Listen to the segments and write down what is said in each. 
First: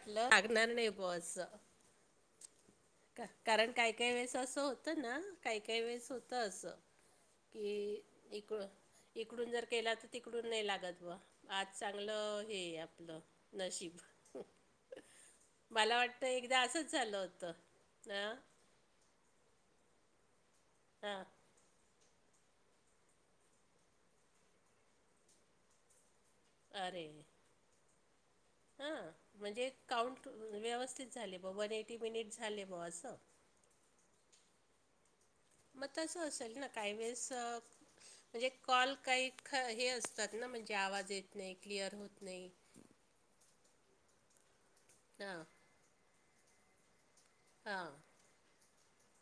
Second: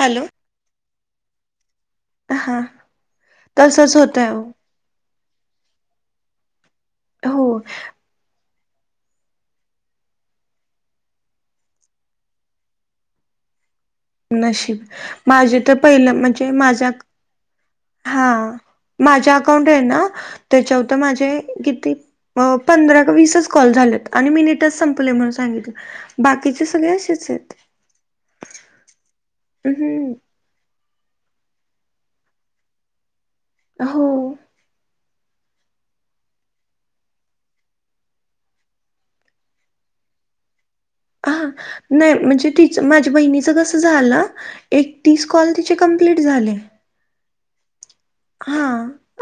Hello लागणार नाही boss. हा का कारण काय तसच काही होतय वेळेस असं होतं ना. काही काही वेळेस होतं असं हो की इक इकडून जर केला तर तिकडून नाही लागत ब आज चांगलं हे आपलं नशीब. नशीब माझे तर मला पहिलं वाटतं म्हणजे एकदा माझ्या असंच झालं होतं हां हा. माझ्या अकाउंट आहे ना त्याच्यावर तर हां माझे किती? पंधरा का वीसच कॉल झालेत आणि मिनिटच संपले म्हणून सांगितलं. बाकीचे सगळे अरे असेच आहेत. हां म्हणजे हम्म काउंट व्यवस्थित झाले बॉ वन एटी मिनिट्स झाले बॉ असं. हो. मग तसं असेल ना काही वेळेस म्हणजे कॉल काही ख हे असतात ना म्हणजे आवाज येत नाही, क्लिअर होत नाही. ते वहिनीच कस झालं? एक तीस हां कॉल तिचे कंप्टलित झाले. हां. हा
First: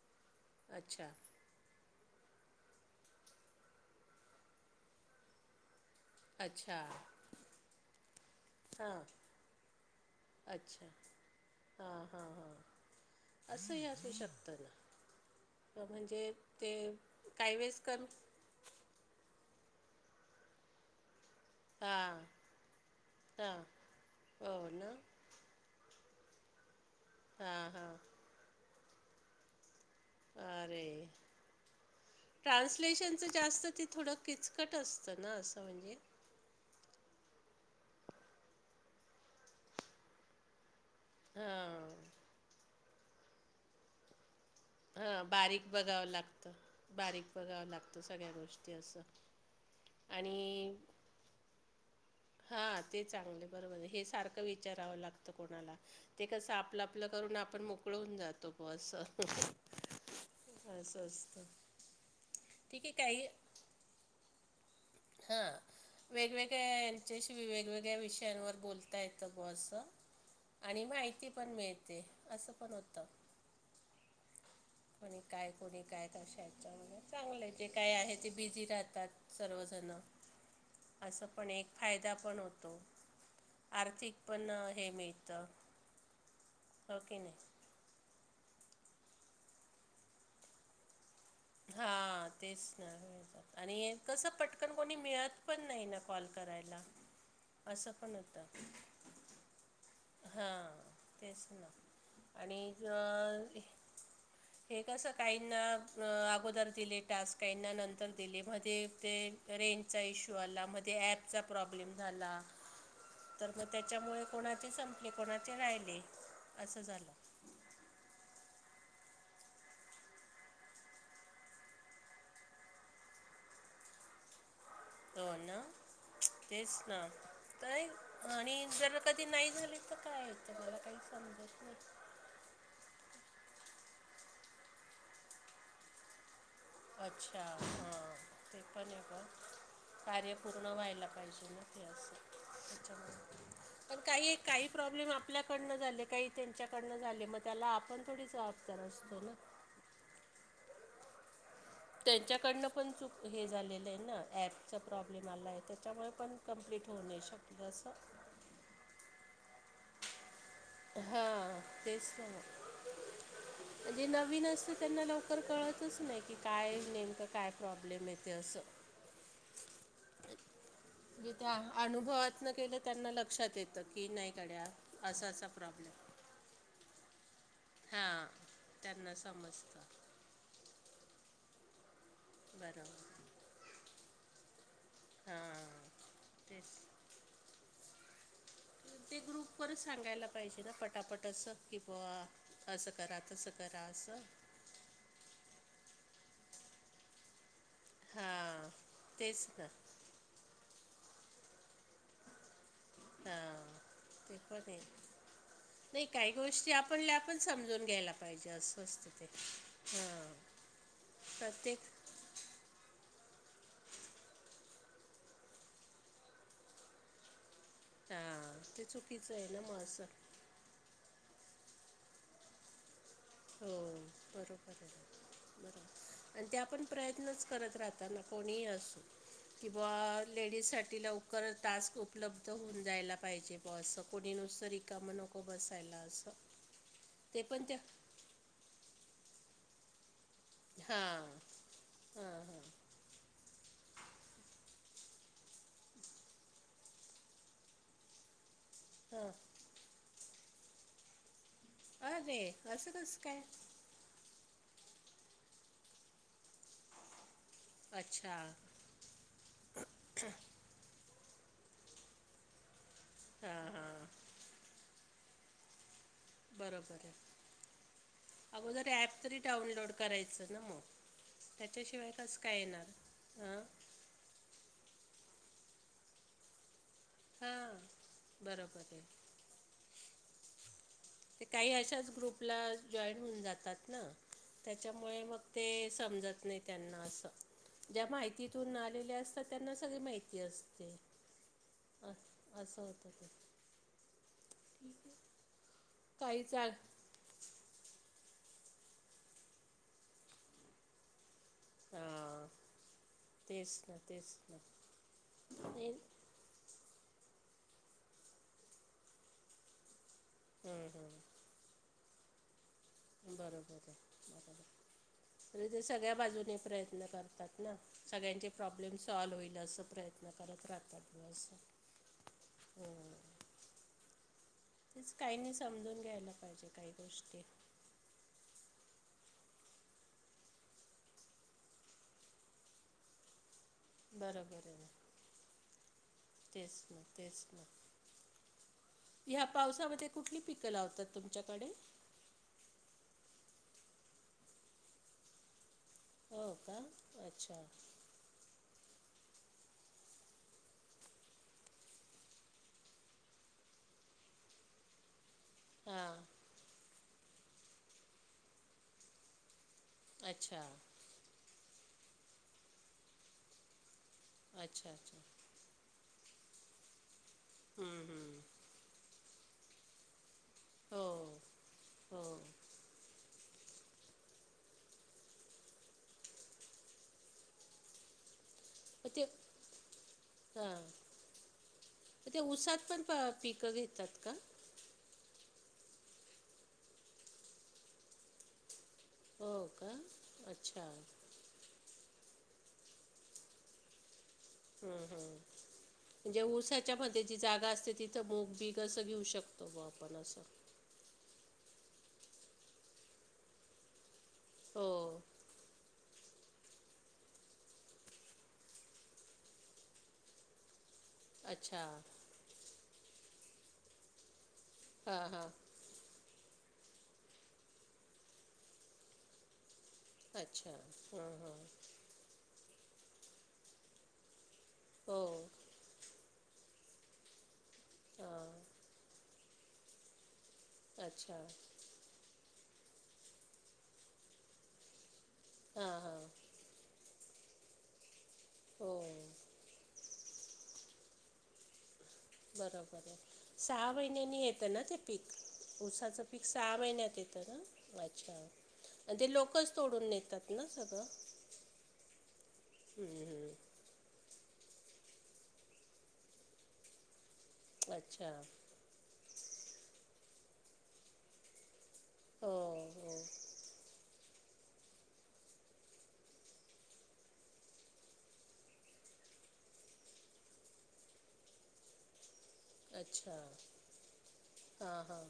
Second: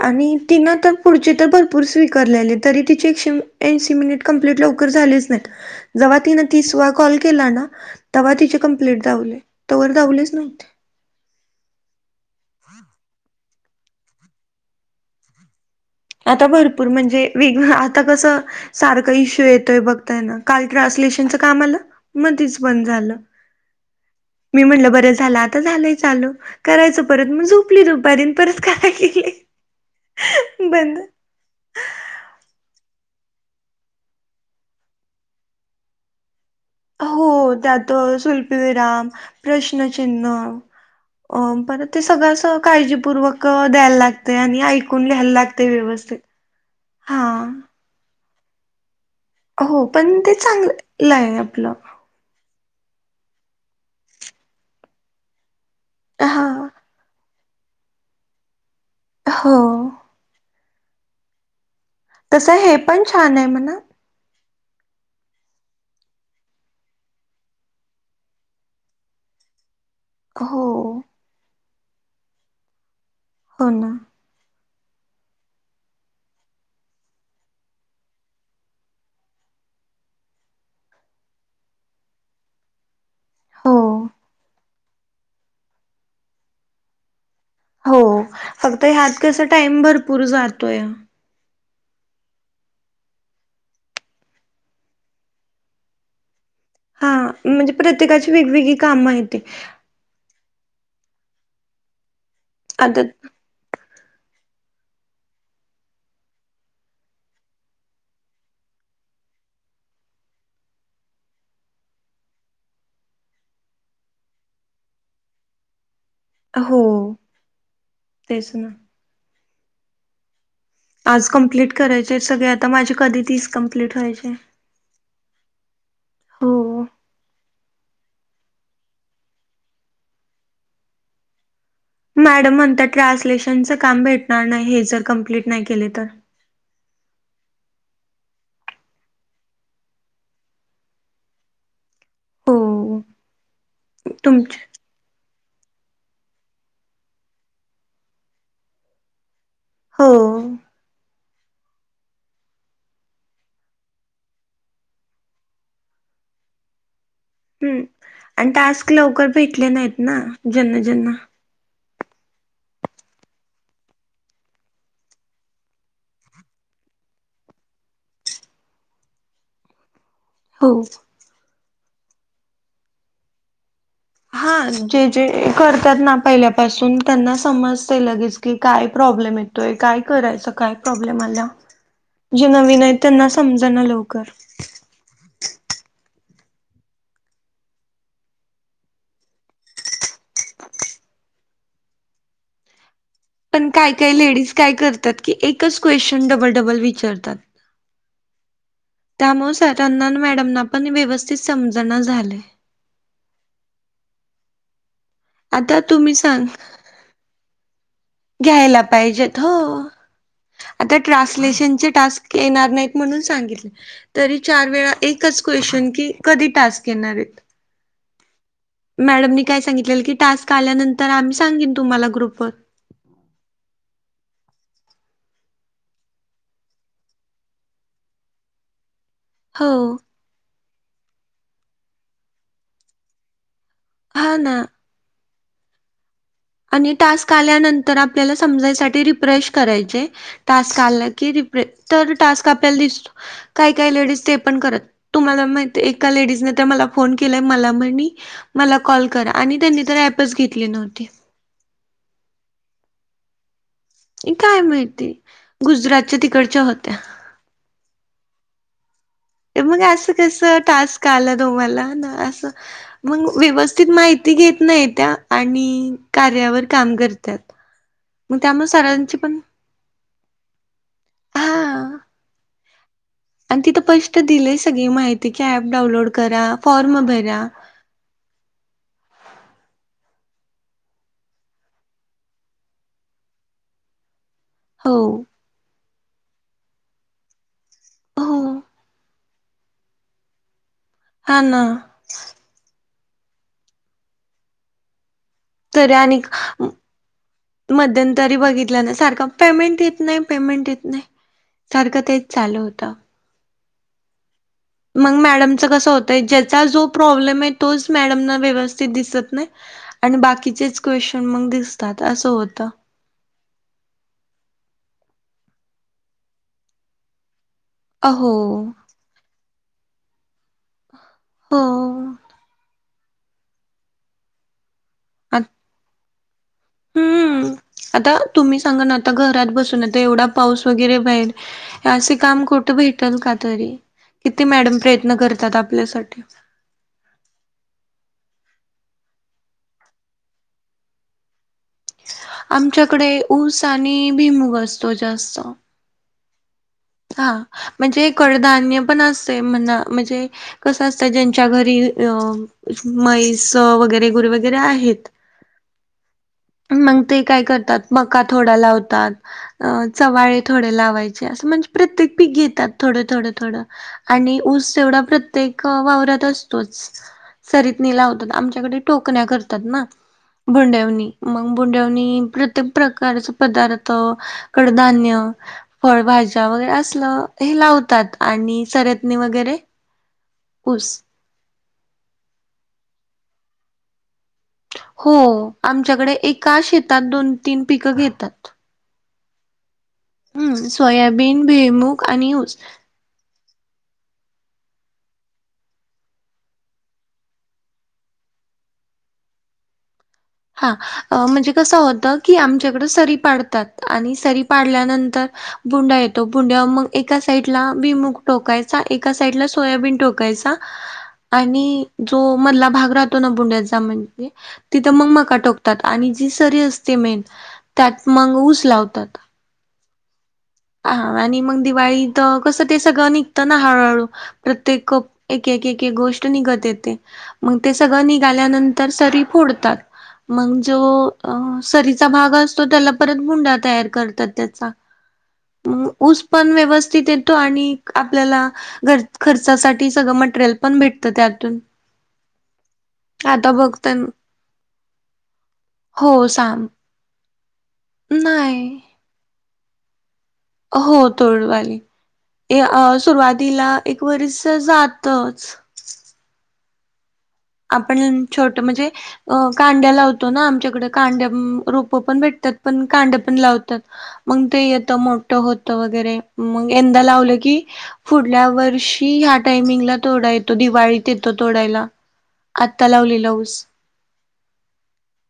आणि तिनं तर अच्छा पुढची तर भर. भरपूर स्वीकारलेलेत तरी तिचे एकशे ऐंशी मिनिट लवकर कंप्लिट लवकर झालेच नाही. [unintelligible] जव्हा तिन अच्छा तीसवा कॉल केला ना तेव्हा तिचे हां कंप्लेट दावले तवर दावलेच नव्हते. हा. हा. हा. असंही असू शकत ना. [unintelligible] म्हणजे आता ते भरपूर म्हणजे काही वेग वेळेस आता कमी कसं? [unintelligible] सारख इश्यू येतोय बघताय ना काल ट्रान्सलेशनच [unintelligible] काम आलं हां मध्येच बंद झालं. हां हो मी म्हणलं ना बरं झालं आता झालंय चालू करायचं परत मग हां झोपली हां दुपारी परत काय हहहह [unintelligible] आरे. [unintelligible] ट्रान्सलेशनचं जास्त ते थोडं किचकट असतं ना असं म्हणजे [unintelligible] हो त्यात स्वल्पविराम, प्रश्नचिन्ह [unintelligible] अ परत ते हां सगळं काळजीपूर्वक द्यायला लागतय आणि ऐ [unintelligible] हं बारीक बघावं लागतं. हा बारीक बघावं लागतं सगळ्या गोष्टी असं. [unintelligible] हो, पण ते चांगलं आहे आपलं. हा ते चांगले बरोबर हे सारखं विचारावं लागतं कोणाला. [unintelligible] ते हा कसं आपलं आपलं करून आपण मोकळ होऊन जातो बॉ असं. हो. [unintelligible] अस असत. [unintelligible] तसं हे पण छान आहे म्हणा. [unintelligible] हा. [unintelligible] वेगवेगळ्या यांच्याशी, वेगवेगळ्या विषयांवर बोलता येतं बॉ असं. [unintelligible] हो आणि माहिती पण मिळते. असं पण होतं. [unintelligible] हो ना. [unintelligible] कोणी काय? कोणी काय? तशा ह्याच्यावर चांगलं आहे जे काय आहे ते बिझी राहतात सर्वजण [unintelligible] असं पण एक फायदा पण होतो. [unintelligible] हो आर्थिक पण हे मिळत. हो की नाही? [unintelligible] हो. फक्त ह्यात कस टाइम भरपूर जातोय. [unintelligible] हा. तेच ना. [unintelligible] आणि कसं पटकन कोणी मिळत पण नाही ना कॉल करायला. [unintelligible] हा म्हणजे असं पण प्रत्येकाची होतं वेगवेगळी कामं येत. [unintelligible] हां तेच ना आणि आता [unintelligible] हे कसं काहींना अगोदर दिले टास्क काहींना नंतर दिले मध्ये ते ते रेंजचा इश्यू आला, मध्ये ॲपचा प्रॉब्लेम झाला. [unintelligible] तर मग त्याच्यामुळे कोणाचे संपले, कोणाचे राहिले. [unintelligible] हो. झालं तेच ना. [unintelligible] आज कमप्लीट करायचे सगळे आता, माझे कधी तीस कंप्लीट व्हायचे? [unintelligible] हो ना. [unintelligible] तेच हो. ना तर आणि जर कधी नाही झाले तर काय? [unintelligible] मला काही समजत नाही. [unintelligible] मॅडम म्हणता ट्रान्सलेशनचं काम भेटणार नाही हे जर कंप्लीट नाही केले तर [unintelligible] अच्छा हां ते पण आहे [unintelligible] कार्य पूर्ण व्हायला पाहिजे ना ते अस हो त्यांच्यामुळे पण काही, तुमचे काही प्रॉब्लेम आपल्याकडनं झाले काही त्यांच्याकडनं झाले मग त्याला आपण थोडी जबाबदार असतो ना. हो. [unintelligible] त्यांच्याकडनं पण चूक हे झालेलं आहे ना ॲपचा प्रॉब्लेम आला आहे त्याच्यामुळे पण [unintelligible] कंप्लीट होऊ नाही शकत. [unintelligible] हम्म आणि टास्क लवकर भेटले नाहीत ना. [unintelligible] ज्यांना हां तेचत म [unintelligible] म्हणजे नवीन असते त्यांना लवकर कळतच नाही की काय नेमकं काय प्रॉब्लेम येते असं [unintelligible] [inaudible] [unintelligible] एक [unintelligible] [unintelligible] हो. [unintelligible] जे त्या आनुभवातनं केलं त्यांना लक्षात ये त कि नाय. हां जे जे करतात ना पहिल्या पासून त्यांना समजते हां लगेच की काय त्यांना प्रॉब्लेम येतोय समजतं काय करायच काय प्रॉब्लेम आल्याव जे नवीन आहे बरोबर त्यांना समजना लवकर. हां तेस. ते ग्रुप वरच सांगायला पाहिजे ना पटापट असं कि बुवा आसं करा तसं पण करा काय काय आसं लेडीज काय करतात की एकच क्वेश्चन् डबल डबल विचारतात. हा. त्यामुळं सरांना आणि मॅडमना पण व्यवस्थित समजना झालंय. हां ते पण आहे आता नाई तुम्ही काही सांग गोष्टी आ पल्या आपण समजून घ्यायला पाहिजे घ्यायला असं असतं ते पाहिजेत हो. हां आता प्रत्येक ट्रान्सलेशनचे टास्क येणार नाहीत म्हणून सांगितलं. तरी चार वेळा एकच क्वेशन की कधी टास्क येणारेत. सा ते. चुकीचं मॅडमनी आहे काय ना मग सांगितलेलं की असं टास्क आल्यानंतर आम्ही सांगीन तुम्हाला ग्रुपवर. हो बरोबर आहे. बरोबर आणि त्या आपण प्रयत्नच करत राहता ना कोणीही असू. कि हो बुवा लेडीज साठी लवकर टास्क उपलब्ध होऊन द्यायला पाहिजे. असं कोणी हा ना नुसत रिकाम नको बसायला आसं. आणि टास्क आल्यानंतर आपल्याला समजायसाठी रिफ्रेश करायचे. टास्क आलं की हां रिप्रे तर हां टास्क हां आपल्याला दिसतो. काय काय लेडीज ते पण करत तुम्हाला माहिते आहे एका लेडीजने त मला फोन केला मला म्हणी मला कॉल करा हां आणि त्यांनी त ॲपच घेतली नव्हती. अरे असं कसं काय? काय माहिती गुजरातच्या तिकडच्या होत्या. अच्छा‌. त्या म्हणे आसं कसं टास्क आलं ना मला ना आसं. मंग हां व्यवस्थित हां माहिती घेत नाही त्या आणि कार्यावर काम करतात. मग त्यामुळे आगोदर ऍप सरांची तरी पण डाउनलोड करायचं ना म त्या च्याशिवाय कसं काय येणार. आनं हां तिथं पष्ट दिलेय सगळी माहिती की ऍप डाऊनलोड करा फॉर्म भर हां बरोबर आहे. ते काही अशाच ग्रुपला जॉईन होऊन जातात ना. हो त्याच्यामुळे मग ते समजत नाही त्यांना असं ज्या हो माहितीतून आलेल्या अस त त्यांना सगळी माहिती असते. आन्. आस आसं होत ते. ह [inaudible] तरी आणिक मध्यंतरी बघितल्या ना सारखं पेमेंट येत नाही पेमेंट येत नाही. सारखं तेच चालू होतं. तेस ना तेस ना. मंग मॅडमच कसं नाही होतंय ज्याचा जो प्रॉब्लेम आहे तोच मॅडमना व्यवस्थित दिसत नाही आणि बाकीचेच हं, हं. क्वेश्चन मंग दिस तात आसं होतं. बरोबर आहे तरी ते सगळ्या बाजूनी प्रयत्न करतात. ना अहो सगळ्यांचे प्रॉब्लेम सॉल होईल असं प्रयत्न करत राहतात. नाही सो. हो हो. तेच आ काहीनी समजून घ्यायला पाहिजे काही गोष्टी. हम्म आता तुम्ही सांगा ना आता घरात बसून आता एवढा पाऊस वगैरे बाहेर असे काम कुठं भेटेल का तरी? किती बरोबर आहे मॅडम ना प्रयत्न करतात आपल्यासाठी. तेच ना, तेच ना. ह्या पावसामध्ये कुठली पिकं लावतात तुमच्याकडे? आमच्याकडे ऊस आणि भिमूग असतो जास्त. हो का. हा. अच्छा म्हणजे कडधान्य पण असते म्हणा. म्हणजे - - कसं असतंय ज्यांच्या घरी म्हैस वगैरे गुर वगैरे आहेत - - हा. मग ते काय करतात. मका थोडा लावतात. अ - - चवाळे अच्छा थोडे लावायचे, असं म्हणजे प्रत्येक पीक घेतात थोडं, थोडं, थोडं. आणि ऊस अच्छा तेवढा अच्छा प्रत्येक वावरात असतोच सरीतनी हम्म, लावतात. हम्म. आमच्याकडे टोकण्या करतात ना. हो बोंड्यावनी मग बोंड्यावनी हो - - प्रत्येक प्रकारचे पदार्थ, कडधान्य फळभाज्या वगैरे असलं हे लावतात. आणि मग सरतनी ते वगैरे ऊस. तर त्या ऊसात पण प पिकं घेतात का? हो. आमच्याकडे एका शेतात दोन तीन पिकं घेतात. हो का. हम्. अच्छा हम्म, सोयाबीन, भुईमूग आणि ऊस. हम्म, हम्. म्हणजे ऊसाच्या मध्ये जी जागा असते. तिथं मुग बीग असं घेऊ शकतो म आपण असं. हा म्हणजे कस होत की आमच्याकड सरी पाडतात. आणि सरी हो पाडल्यानंतर बुंडा येतो. बुंड्या मग एका साईडला भुईमुूग टोकायचा. एका साइडला सोयाबीन टोकायचा. अच्छा आणि जो मधला भाग राहतो ना बुंड्याचा म्हणजे तिथं मग मक- - हां हां का घालतात, आणि जी सरी असते मेन त्यात मग ऊस लावतात. अच्छा हा हां आणि हां मग दिवाळी कसं ते सगळं निघतं ना हळूहळू प्रत्येक हो एकेक एकेक गोष्ट - - निघत येते. म सगळ हां निघाल्यानंतर सरी फोडतात. जो अ अच्छा सरीचा भाग असतो त्याला परत बुंडा तयार करतात त्याचा. अ हां ऊस हां पण व्यवस्थित येतो आणि आपल्याला - - हो घर खर्चासाठी सगळं मटेरियल पण भेटतं त्यातून. बरोबरये. आता बघत सहा महिन्यानी येत ना ते पीक. हो उसाचं पीक साम सहा महिन्यात येतं ना. अच्छा. नाही. ते लोकच तोडून नेतात. ना हो. सगळं? तोडवाली, ए अ हं, हं. सुरुवातीला एक वरीस जातच. आपण अच्छा. छोट म्हणजे अ कांड्या लावतो ना. आमच्याकडे कांड्या रोप - - रोप पण हो, भेटत्यात, पण कांड्या हो. पण लावतात. मग ते येतं. मोठ होतं वगैरे, मग यंदा लावलं की - - पुुढल्या वर्षी ह्या टायमिंगला तोडा येतो. दिवाळीत येतो तोडायला. आत्ता लावलेला अच्छा, ऊस. हा, हा.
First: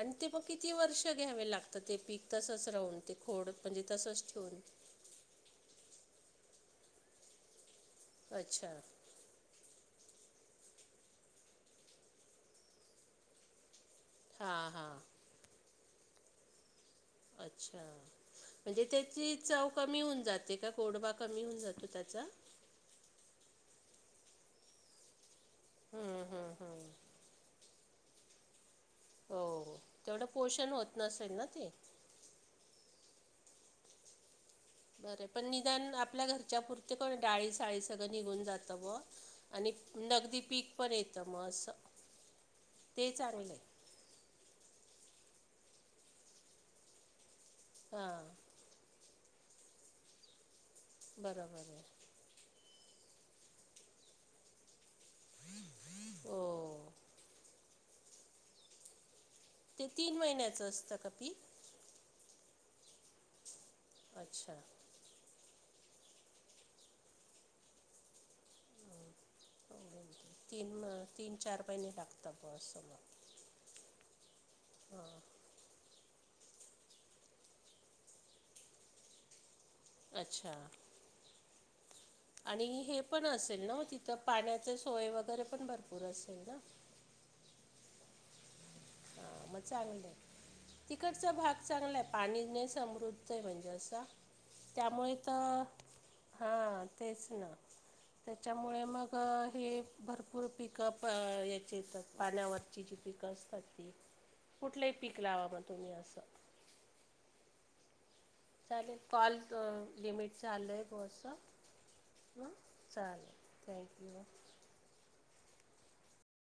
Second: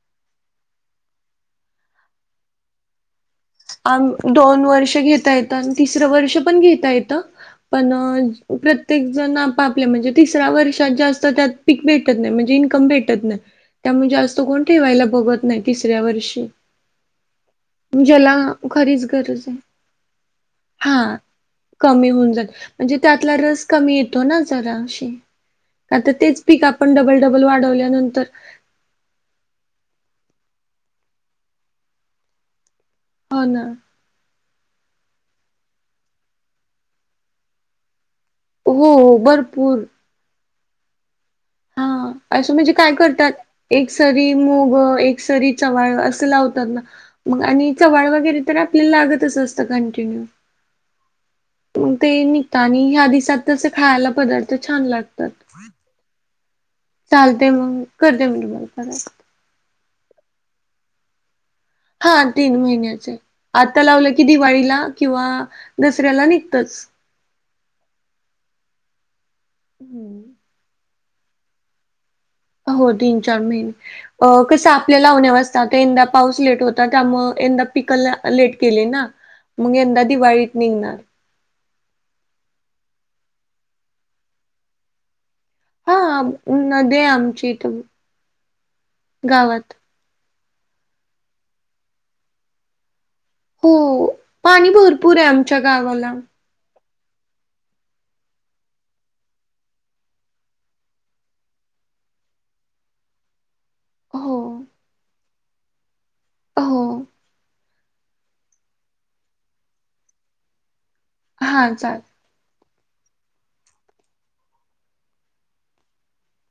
आणि ते मग किती वर्ष घ्यावे लागत? ते पीक तसच रावुन ते खोड. म्हणजे आम तसंच ठेवून? दोन वर्ष घेता ये त. तिसरं वर्ष पण घेता येत. पण अच्छा. प्रत्येक - - जण आपापल म्हणजे तिसऱ्या वर्षात जास्त त्यात पीक भेटत नाही म्हणजे इन्कम भेटत नाही. त्यामुळं जास्त कोण हां, हां. ठेवायला बघत नाही तिसऱ्या वर्षी. अच्छा! ज्याला [inaudible] म्हणजे खरीच त्याची गरज आहे चव कमी होऊन जाते का गोडबा हा कमी होऊन जातो कमी त्याचा होऊन जाईल म्हणजे त्यातला रस कमी येतो ना जरा अे आता हं, तेच हं, पीक हं. आपण डबल, डबल वाढवल्यानंतर हो तेवढं पोषण होत नसेल ना ते हो ना बर पण निदान आपल्या घरच्या पुुरते काय डाळी साळी सगळं निघून जातं हो आणि भरपूर नगदी पीक पण येत मस् हा असं म्हणजे काय करतात आहे एक सरी मुग, एक सरी चवाळ, असं लावतात ना मग आणि चवाळ वगैरे, हां तर आपल्याला लागतच असतं कंटिन्यू बरोबर आहे मग ते निघता आणि ह्या दिवसात तसे खायला पदार्थ छान लागतात. [inaudible] हो चालतय मग करते मी मग लगेच परत ते तीन महिन्याचं असतं ‌पिक हा तीन महिन्याचे आता लावलं की अच्छा दिवाळीला किंवा दसऱ्याला निघतच. हम्म. तीन, तीन, चार महिने लागतात बुवा असं हो तीन, मग चार महिने कसं आपल्या लावण्या वर असतं ता यंदा पाऊस लेट होता त्यामुळं यंदा पिक लेट केले ना मग यंदा अच्छा दिवाळीत निघणार. आणि हे पण असेल ना तिथं पाण्याचे सोय वगैरे, पण भरपूर हा असेल ना नदी आहे आमची इथ हा मग गावात. चांगलंय तिकडचा भाग चांगलाय पाणी नी समृद्ध म्हणजे हो असं पाणी त्यामुळे भरपूर आहे आमच्या तर गावाला. हा तेच ना त्याच्यामुळे मुळ हे भरपूर पिकं याचे येतात पाण्यावरची जी पिकं हो [inaudible] कुठलंही लावा मग तुम्ही असं हो चालेल कॉल लिमिटच झालय बस? हा चालत ठेवू चालेल थँक्यू